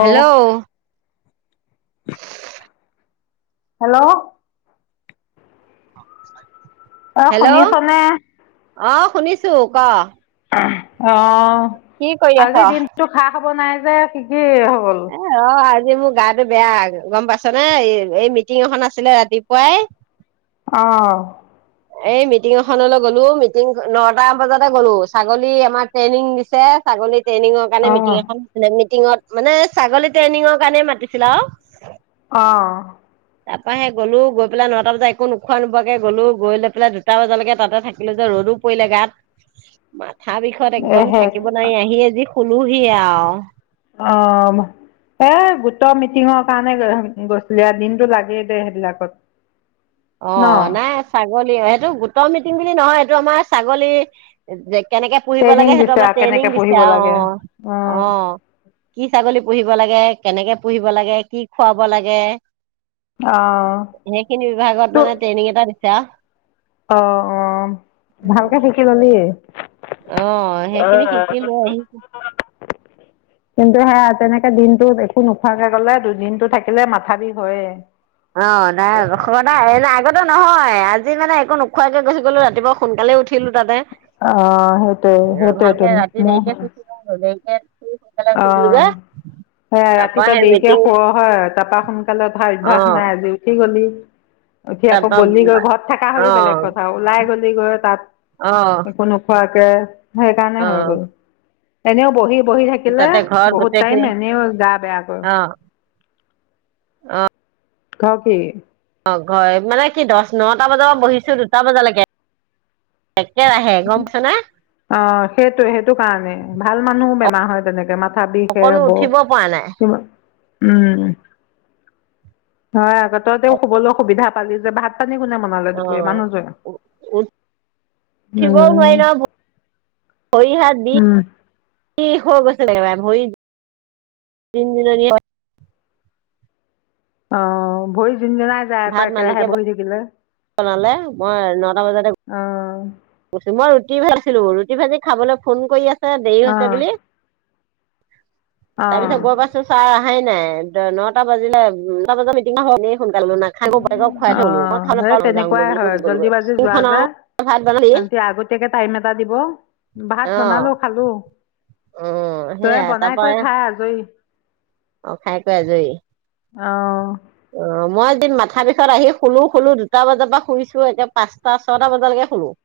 Hello, hello, অ hello শুনিছনে অ' শুনিছোঁ ক। অ', কি কৰি আছ আজি দিনতটো খা-খবৰ নাই যে কি কি হ'ল? এ অ' আজি মোৰ গাটো বেয়া গম পাইছ নে এই মিটিং এখন আছিলে ৰাতিপুৱাই অ', এই মিটিং এখনলৈ গ'লো মিটিং নটা বজাতে গ'লো ছাগলী আমাৰ ট্ৰেইনিং দিছে। ছাগলী ট্ৰেইনিংত কাৰণে অ মিটিং এখন মানে মিটিঙত মানে ছাগলী ট্ৰেইনিঙৰ কাৰণে মাতিছিল আৰু অ', তাৰপৰা সে গলো গৈ পেলাই নটা বজাত একো নোখোৱা-নোবোৱাকে গ'লো। গৈ লৈ পেলাই দুটা বজালৈকে তাতে থাকিলো যে ৰ'দো পৰিলে গাত মাথা বিষত এ একদম সেই থাকিব নোৱাৰি আহি এজি খুলোহি আৰু অ, এ' গোটৰ মিটিঙৰ কাৰণে গৈছিলে আৰু দিনতটো লাগেই দে সেইবিলাকত। [unintelligible] অ, নাই ছাগলী সেইটো গোটৰ মিটিং বুলি নহয় এইটো আমাৰ ছাগলী যে কেনেকে পোঢ়িব ট্ৰেইনিং লাগে সেইটো দিছে আমাৰ আৰু কেনেকে ট্ৰেইনিং দিছে পঢ়িব আৰু অ, লাগে অ, কি ছাগলী পুহিব লাগে কেনেকে পুহিব লাগে কি খুৱাব লাগে, অ, সেইখিনি বিভাগত তো মানে ট্ৰেইনিং এটা দিছে আৰু। অ, অ, ভালকে শিকি ললি? অ, সেইখিনি শিকিলো আহিছোঁ। [inaudible] কিন্তু সে তেনেকে দিনটো একো নোখোৱাকে গলে দুদিনটো থাকিলে মাথা বিষ হৈয়ে। অ, নাই খবৰ দা এনে আগতে নহয় আজি মানে একো নোখোৱাকে গুি গলো ৰাতিপুৱা সোনকালে উঠিলো তাতে। অ, সেইটোৱে এ ভালকে সেইটোৱ [inaudible] ৰাতি [inaudible] অ, যে সেয়া ৰাতি তাৰপৰা তই সেই দেৰিকে মিটিং শুৱ। হয় তাৰাপা সোনকালে উঠাৰ অ অভ্যাস নাই আজি উঠি গলি, উঠি আকৌ তাৰপৰা গলিগৈ ঘৰত থকা হৈ অ বেলেগ কথা ওলাই গলিগৈ তাত। অ, একো নোখোৱাকে সেইকাৰণে হয় অ', গ'ল। এনেও বহি বহি থাক থাকিলে তাতে ঘৰত বহুত টাইম গোটেইখিনি এনেইও গা বেয়া কৰে। অ', [inaudible] অ, ঘৰ মানে কি দহ নটা বজাৰ পৰা বহিছো দুটা বজালৈকে। একেৰাহে গম পাইছ নে? অ, সেইটো সেইটো কাৰণে ভাল মানুহো বেমাৰ হয় তেনেকে মাত থা বিষে অকনো হ'ব উঠিব পৰা নাই কিবা, উম, হয় আগতেতেও শুবলৈ সুবিধা পালি যে ভাত পানী কোনে ব অ, উ-উ-উঠিবও নোৱাৰি উম ন ভৰি হাত বি উম ষ হৈ গছে [inaudible] অ, ভৰি যোন জিন জিনাই যায় আকৌ একেৰাহে বহি থাকিলে। জনালে মই নটা বজাতে অ [inaudible] মই ৰুটি ভাজিছিলোঁ ৰুটি ভাজি খাবলৈ ফোন কৰি আছে দেৰি অ হৈছে বুলি, অ তাৰপিছত গ, প ছাৰ আহহাই নাই নটা, বাজিলে নটা বজাত মিটিঙ হ ন সোনকালে নাই অ, সেই তেনেকুৱাই বুলি কৈ হয় গুচি জল্দি গ'লোগৈ বাজি যোৱা মিটিংখন যা আও ভাত বনালি আগতীয়াকে টাইম এটা দিব। ভাত অ বনালো খালো। অ, তই সেয়া তাৰ বনাই প কৰি খাই আজৰি। অ, খাই কৰি আজৰি। অ, অ, মই এদিন মাথা বিষত আহি শলো শলো দুটা বজাৰ পৰা শুইছো এতিয়া পাঁচ ছয়টা বজালৈকে খোলো।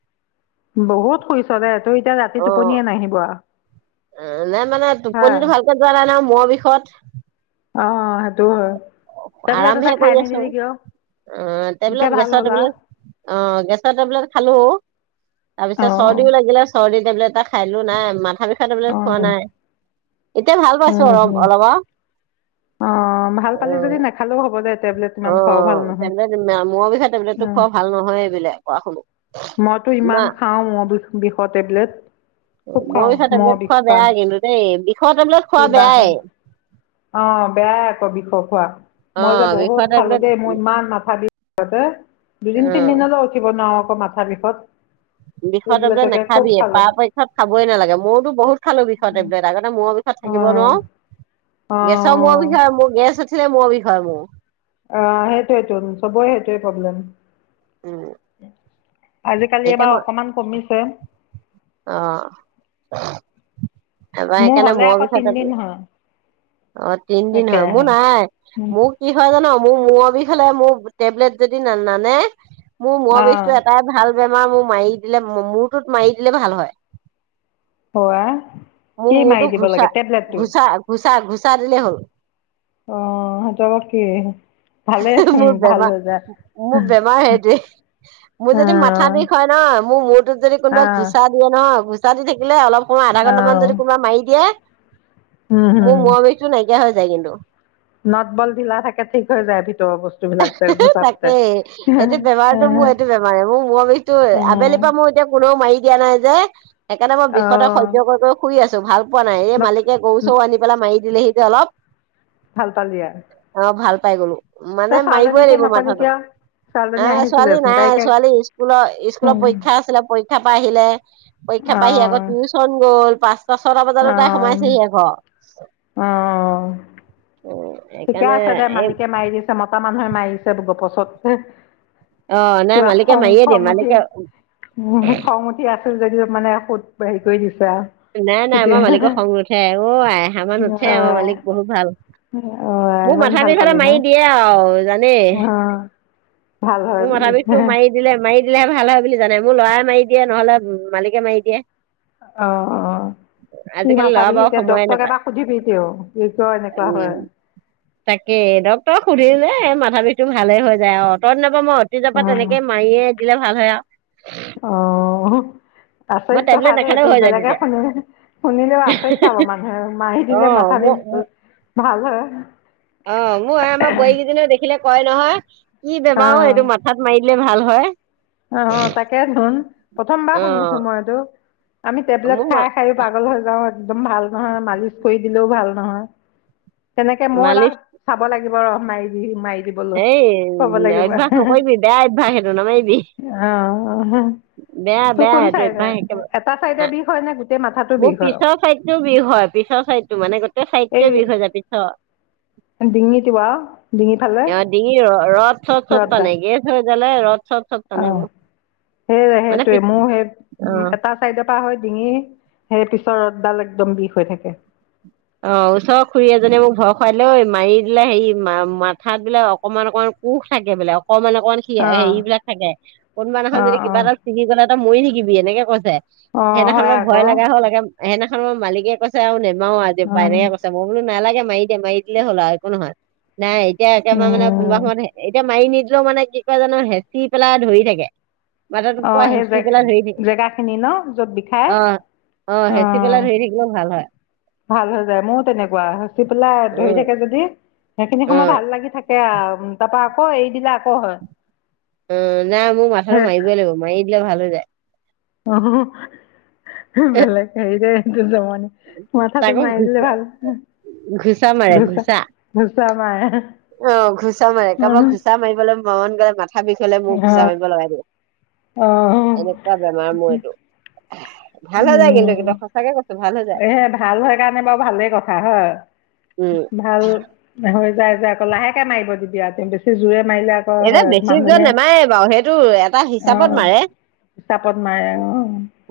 বহুত শুইছ দে তোৰ এতিয়া ৰাতি টোপনিয়ে নাহিব আৰু। এ, নে মানে হা টোপনিটো ভালকে যোৱা নাই নাই মোৰ বিষত। অ, সেইটো হয়। টেবলেট আৰাম এটা হে খাই কৰি আছো নিদিলি কিয় অ, এতিয়া টেবুলত ভাল গেছৰ হ'ল টেবুলত। আৰু অ, গেছৰ টেবলেট খালো তাৰপিছত চৰ্দিও অ লাগিলে। চৰ্দি টেবলেট এটা খাই লো নাই মাথা বিষা অ টেবলেট খোৱা নাই। এতিয়া ভাল পাইছো উম অল উম। অলপমান। অ, ভাল পালি যদি নেখালেও হ'ব দে টেবলেট। ইমান অ, খোৱাও ভাল নহয় টেবলেট মোৰ বিষে টেবলেট অ টো খোৱা ভাল নহয় এইবোলে কৰা শুনো। মইতো না ইমান খাওঁ বিষৰ টেবলেট। খুব মই খাওঁ বিষৰ মূৰৰ টেবলেট বিষ খোৱা কাৰণে বেয়াই কিন্তু দেইই বিষৰ টেবলেট কি খোৱা বা হয় বেয়াই। অ, বেয়াই আকৌ বিষ খোৱা অ মই যে বহুত বিষৰ খালো টেবলেট দেই মোৰ ইমান মাথা বিষ আতে দুদিন অ তিনদিনলৈ উঠিব ন আকৌ মাথাাৰ বিষত। বিষৰ টবলেট টেবলেটকে খুব নাখাবিয়োৰ খালো পক্ষত খাবই নালাগে ময়ওো বহুত খালো বিষৰ টবলেট আগতে মই অ থাকিব ন অ গেছৰ মোৰ বিষয় মোৰ গেছ উঠিলে মোৰ বিষয় মোৰ। অ, সেইটোৱেটো চবয় সেইটোয়ে প্ৰব্লেম। উম, আজিকালি এতিয়া এইবাৰ মই অকমান কমিছে। অ, এবাৰ মোৰ সেইকাৰণে হ'লে মূৰৰ আকৌ বিষৰ টেবলেট তিনদিন হয়। অ, তিনিদিন হয়, মোৰ একেৰাহে নাই উম মোক কি হয় জানো, মোৰ মূৰৰ বিষাললে মোৰ টেবলেট যদি ন নানে। মোৰ মৰ বিষটো অ', এটাই ভাল বেমাৰ মোৰ মাৰি দিলে মূটোত মাৰি দিলে ভাল হয়। অ‌, আই। মোৰ মূৰতো ঘোচা, ঘোচা, ঘোচা, ঘোচা দিলে হ'ল। [unintelligible] ভালেই চোন মোৰ ভাল বেমাৰ, হৈ যায় মোৰ বেমাৰ সেইটোৱে। মোৰ যদি মাথা অ', বিষ হয় ন, মোৰ মূৰটোোত যদি কোনোবা অ', ঘোচা দিয়ে নহয় গুচা দি থাকিলে অলপ সময় আধা ঘণ্টামান অ', যদি কোনোবা মাৰি দিয়ে। উম, মোৰ হম মূৰ বিষটো নাইকিয়া হৈ যায় কিন্তু। নদ, বল ঢিলা থাকে। ঠিক হৈ যায় ভিতৰৰ বস্তু বিলাক যে ঘোচাটোতে তাকেই এইটো বেমাৰতটো মোৰ এইটো বেমাৰে মোৰ বি ত, আবেলি অ', বা পৰা মোৰ কোনেও মাৰি দিয়া নাই যে একেদ মই বিষতে সজয় কৰি কৰি শুই আছো ভাল পোৱা নাই এই নক মালিকে গৰু চৌ, আনি পেলাই মাৰি দিলেিহতে অলপ। ভাল পালি আৰু। অ, ভাল পাই গলো মানে তই মাৰিবই ছোৱালীজনীকে লাগিব নকলি মাথাটো। কিয় ছোৱালীজনী আহ ছোৱালী আহিছিলেচোন নাই তাইকে ছোৱালী স্কুলৰ স্কুলত অ', পৰীক্ষা আছিলে পৰীক্ষা পৰা আহিলে। পৰীক্ষা পাইহি আকৌ টিউশচন গ'ল পাঁচটা ছটা বজাতো তাই সোমাইছেহি আ ঘৰ। অ অ অ [unintelligible] ঠিকে আছে দে মালিকে মাৰি দিছে মতা মানুহে মাৰিছে গপচত হে অ নাই কিবা মালিকে খং মাৰিয়ে দিম খং উঠি মালিকে হম খং উঠি আছিল যদিও মানে সুদ হেৰি কৰি দিছে আৰু নাই নাই তেতিয়া আমাৰ মালিকৰ খং নুঠে অ আই আমাৰ নুঠে আমাৰ অঁ মালিক বহুত ভাল অঁ মোৰ ইমান মাথা ভাল বিষ হলে পালি ন মাৰি দিয়েই আৰু জানেই অঁ ভাল হয় মোৰ বুলি মথা বিষটো মাৰি দিলে মাৰি দিলে ভাল হয় বুলি জানে মোৰ লৰাই মাৰি দিয়ে নহলে মালিকে মাৰি দিয়ে অ অ কি আজিকালি মাথা ল'ৰা বিষ বাৰু এতিয়া সময়ে ডক্টৰক নাপায় এবাৰ সুধিবি কিয় কি কিয় এনেকুৱা হয়? উম তাকে ডক্টৰক সুধিলে এ মাথা বিষতটো ভালে হৈ যায় অত দিনৰ পৰা মই তিজপা অঁ তেনেকে মাৰিয়ে দিলে ভাল হয় আৰু অ হ মই আচৰিত কথা টেবলেট দেই নাখালেও তোৰ হৈ যায় বেলেগে তেতিয়া শুনিলে শুনিলেও আচৰিত পাব মানুহে মাৰি দিলে অঁ মাথা মোৰ দিম ভাল হে। অ মোৰ এ আমাৰ বোৱাৰীকেইজক দেখিলে কয় নহয় কি বেমাৰো ও এইটো অ', মা থাত মাৰি দিলে ভাল হয়। অ তাকে ধুন প্ৰথমবাৰ শুনিছো অঁ মই এইটো আমি টেবলেট মোৰ মা খাই খাইয়ো পাগল হৈ যাওঁ একদম ভাল নহয় মালিচ কৰি দিলেও ভাল নহয় তেনেকে মই এবাৰ মালিচ চাব লাগিব ৰহ মাৰি দি মাৰি দি 'সেই অ অভ্যাস নকৰিবি, বেয়া অভ্যাস সেইটো নামাৰিবি। ' অ হে হে বেয়া, বেয়া, এইটো অভ্যাস একেবাৰে এটা চাইডে বেয়া। বিষ হয় নে গোটেই মাথাটো মোৰ বিষ হয়? পিছৰ চাইড টো বিষ হয়। পিছৰ চাইডটো, মানে গোটেই চাইডটোৱে বিষ হৈ যায়। পিছৰ ডিঙিত কিবা, ডিঙি ফালে এয়া ডিঙিৰ ৰদ চদ চব ৰদডাল টানে গেছ হৈ গেলে ৰদ চদ চব অ, টানে মোৰ সেই মানে সেইটোৱে পিছ মোৰ সেই অ এটা! ! চাইডৰ পৰা হৈ ডিঙি, সেই পিছৰ ৰদডাল একদম বিষ হৈ থাকে। অ, ওচৰৰ খুৰী এজীয়ে মোক ভয় খুৱাই দিলে ঐ মাৰি দিলে, হেৰি মা মাথাত বোলে অকমান, অকমান, পোক থাকে বোলে, অকণমান -অকমান কি এ অ'। হেৰিবিলাক থাকে, কোনোবা অ', দিনাখন যদি কিবা অ', এটা ছিঙি গ'লে তই মই থাকিবি এনেকে কৈছে, অ', সেইদিনাখন হয় মই ভয় আকৌ লগা হ'ল সেইদিনাখন মই মালিকে কৈছে আৰু নেমাৰু আজিৰে পা অ', এনেকে কৈছে মই বোলো নালাগে মাৰি দে, মাৰি দিলে হ'ল আৰু একো নহয়। নাই এতিয়া একেবাৰে মানে কোনোবা উম। সময়ত এতিয়া মাৰি নিদিলেও মানে কি কৰে জানো হেঁচি পেলাই ধৰি থাকে। মাথাটো পুৰা অ', সেই জে হেঁচি পেলাই ধৰি থাকে। জেগা খিনি ন য'ত বিষাই অহ অ, হেচি পেলাই ধৰি থাকিলেও ভাল হয়। ভাল হৈ যায়, ময়ো তেনেকুৱা হেচি পেলাই ধৰি উম থাকে যদি, সেইখিনি অ সময় ভাল লাগি থাকে। সেয়া আৰু তাৰপা আকৌ এৰি দিলে আকৌ হয়। উম, নাই মোৰ মাথাটো হে মাৰিবই লাগিব। মাৰি দিলে ভাল হৈ যায়। অ হ হ বলেগ হয় দে এইটো জমনি মাথাটো তাকো মাৰি দিলে ঘুচা ভাল হৈ যায়, ঘুচা মাৰে ঘোঁচা, ঘুচা ঘোঁচা মাৰা। অ, ঘোঁচা মাৰে, কাৰোবাক ঘোঁচা মাৰিবলৈ মন গ'লে মাথা খাবিছ হলে মোক অ', জাৰিব লগাই দিয়ে অ', এনে কিবা বেমাৰ মোৰ এইটো। ভাল হৈ যায় কিন্তু উম, একদম সঁচাকে কৈছো ভাল হৈ যায় এহে ভাল হয় কাৰণে বাৰু ভালেই কথা হয়। উম ভাল হৈ যায় যে, আকৌ লাহেকে মাৰিব দিবি আকৌ, আৰু বেছি জোৰে মাৰিলে আকৌ এতিয়া হয় বেছি জোৰত মানুহজনীয়ে নামাৰে বাৰু, সেইটো এটা হিচাপত মাৰে। হিচাপত মাৰে। অ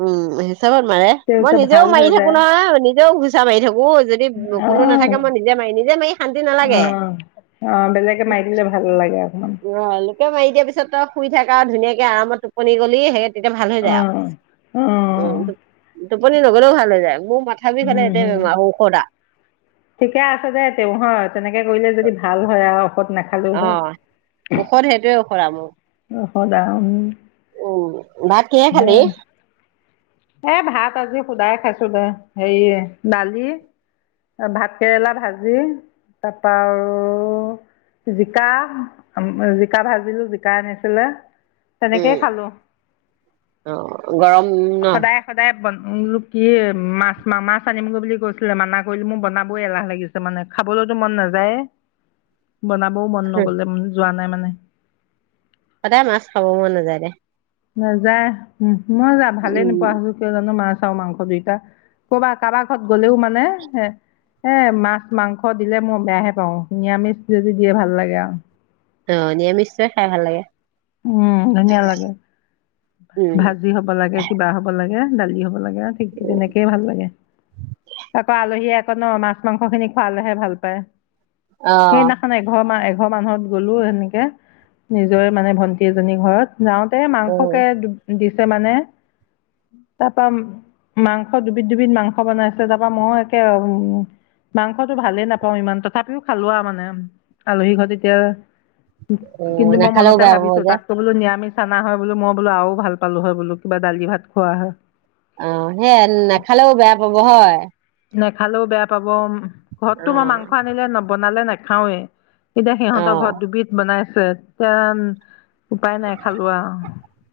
উম, হিচাপত মাৰে। মই নিজেও হৈ মাৰি থাকো যায় নহয়, নিজেও ঘুচা মাৰি থাকো, যদি কোনো নাথাকে মই নিজে মাৰি নিজে মাৰি শান্তি অ, নালাগে অ, বেলেগে মাৰি দিলে ভাল লাগে অকমান। অহ, লোকে মাৰি দিয়াৰ পিছত তই শুই থাক আৰু ধুনীয়াকে আৰামত টোপনি গলি। সেই তেতিয়া ভাল হৈ যায় অঁ আৰু অঁ উম, টোপনি নগলেও ভাল হৈ যায়। মোৰ মাথা বিষ হ'লে, এইটোৱে বেমাৰ ঔষধ আও। ঠিকে আছ দে তেওঁ হয়, তেনেকে কৰিলে যদি ভাল হয় আও, ঔষধ নাখালেও হয়। ঔষধ সেইটোৱে ঔষধ আৰু মোৰ। ঔষধ আৰু উম, ভাত কিহে খালি? এ ভাত আজি সুদায় খাইছো দে, হেৰি দালি। ভাতকেৰেলা ভাজি, তাৰপৰা আৰু জিকা, জিকা ভাজিলো, জিকা আনিছিলে, তেনেকেই খালোঁ। অহ, গৰম ন'। সদায় সদায় বনালোঁ, কি মাছ-মাছ আনিম গৈ বুলি কৈছিলে। মানা কৰিলোঁ মোৰ বনাব এলাহ লাগিছিল। মানে খাবলৈওতো মন নাযায়ে, বনাবও মন নগ'লে, যোৱা নাই মানে। সদায় মাছ খাব মন নাযায় দে। নাযায়, মই যা ভালে নোপোৱা উম, হৈছো, কিয় জানোঁ মাছ আৰু মাংস দুইটা। ক'বাত, কাৰোবাক ঘৰত গ'লেও মানে হে এ মাছ মাংস দিলে মই বেয়াহে পাওঁ, নিয়ামিচ যদি দিয়ে ভাল লাগে আৰু। অহ, নিৰামিষতোয়ে খাই ভাল লাগে। উম, ধুনীয়া লাগে। ভা ভাজি হ'ব লাগে, কিবা হ'ব লাগে, দালি হ'ব লাগে, ঠিক তেনেকেই ভাল লাগে। আকৌ, আলহীয়ে আকৌ ন' মাছ-মাংসখিনি খোৱালেহে ভাল পায়। অ', সেইদিনাখন এঘৰ মাহ, এঘৰ মানত গ'লো সেনেকে নিজৰে মানে ভন্টি। ভন্টি এজনী ঘৰত যাওঁতে, উম, মাংসকে দিছে মানে তাৰপৰা মাংস দুবিধ-দুবিধ মাংস বনাইছে, তাৰপা মই একে উম। মাংসটো ভালে নাপাওঁ ইমান তথাপিও খালোঁ আৰু মানে আলহী ঘৰত যেতিয়া। উম, অ কিন্তু মই নাখালেও মনতে বেয়া ভাবিছোঁ। পাব যে ত' বোলো নিৰামিষ আনা হয় বোলো, মই বোলো আৰু ভাল পালোঁ হয় বোলো, কিবা দালি ভাত খোৱা হয়। অহ, সেয়াই নাখালেও বেয়া পাব হয়। নেখালেও বেয়া পাব, ঘৰততো মই মাংস অ', আনিলে নবনালে নেখাওৱে। এতিয়া অ সিহঁতৰ ঘৰত দুবিধ বনাইছে, তে উপায় নাই খালোঁ আৰু।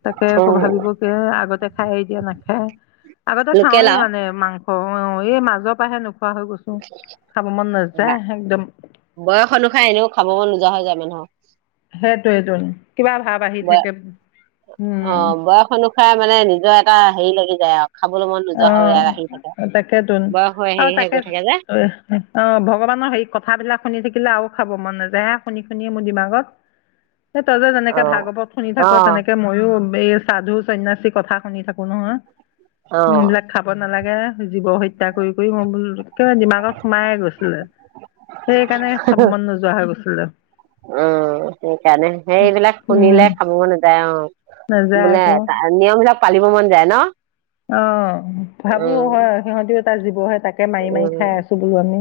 তাকে আকৌ ভাবিব কি আগতে খায় এতিয়া নাখায়। আগতে লোকেল খাওৱেই আও মানে মাংস অহ, এই মাজৰ পৰা আহে নোখোৱা নোখোৱা হৈ গৈছোঁ, খাব মন নাযায় বা একদম। বয়স অনুসায় এনেইও খাব নোযোৱা হৈ যায় মানুহৰ। সেইটোয়েইটো কিবা ভাৱ আহি বয় থাকে উম। খাই মানে নিজৰ এটা হেৰি লাগি যায় আৰু। খাবলৈ মন নোযোৱা হৈ আহি থাকে অহ, তাকেতোন বয়স হৈ হেৰি আৰু হৈ তাকে গৈ অহ, থাকে যে ভগৱানৰ সেই কথাবিলাক শুনি থাকিলে আৰু খাব মন নাযায় হে শুনি-শুনি মোৰ দিমাগত। সেই তহঁতে যে যেনেকে অ', ভাগৱত শুনি থাক, অ', তেনেকে মইও এই সাধু সন্যাসী কথা শুনি থাকো নহয়। উম, অ', এইবিলাক খাব নালাগে জীৱ হত্যা কৰি। মই বোলো ডিমাগত সোমাইে গৈছিলে, সেইকাৰণে খাব মন নোযোৱা হৈ গৈছিলে। অহ, সেইকাৰণে সেই এইবিলাক উম শুনিলে খাব নাযায় আৰু। নাযায় বোলে আকৌ নিয়মবিলাক পালিব মন যায় ন'। অহ, ভাবোঁ উম, হয় সিহঁতেও এটা জীৱহে তাকে মাৰি-মাৰি উম খাই আছোঁ। কিজানি,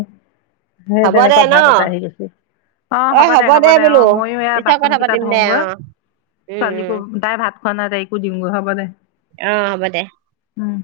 সেই হ'ব দে তেনেকুৱা ন ভাৱ এটা আহি গৈছে। অহ, হ'ব দে, হ'ব দে। অহ, মইও এয়া পিছত বাচন কথা কেইটা পাতিম দে অ ধোওঁগৈ। উম ছোৱালীকো উম তাই ভাত খোৱা নাই তাইকো দিওঁ গৈ, হ'ব দে। অহ, হ'ব দে। উম।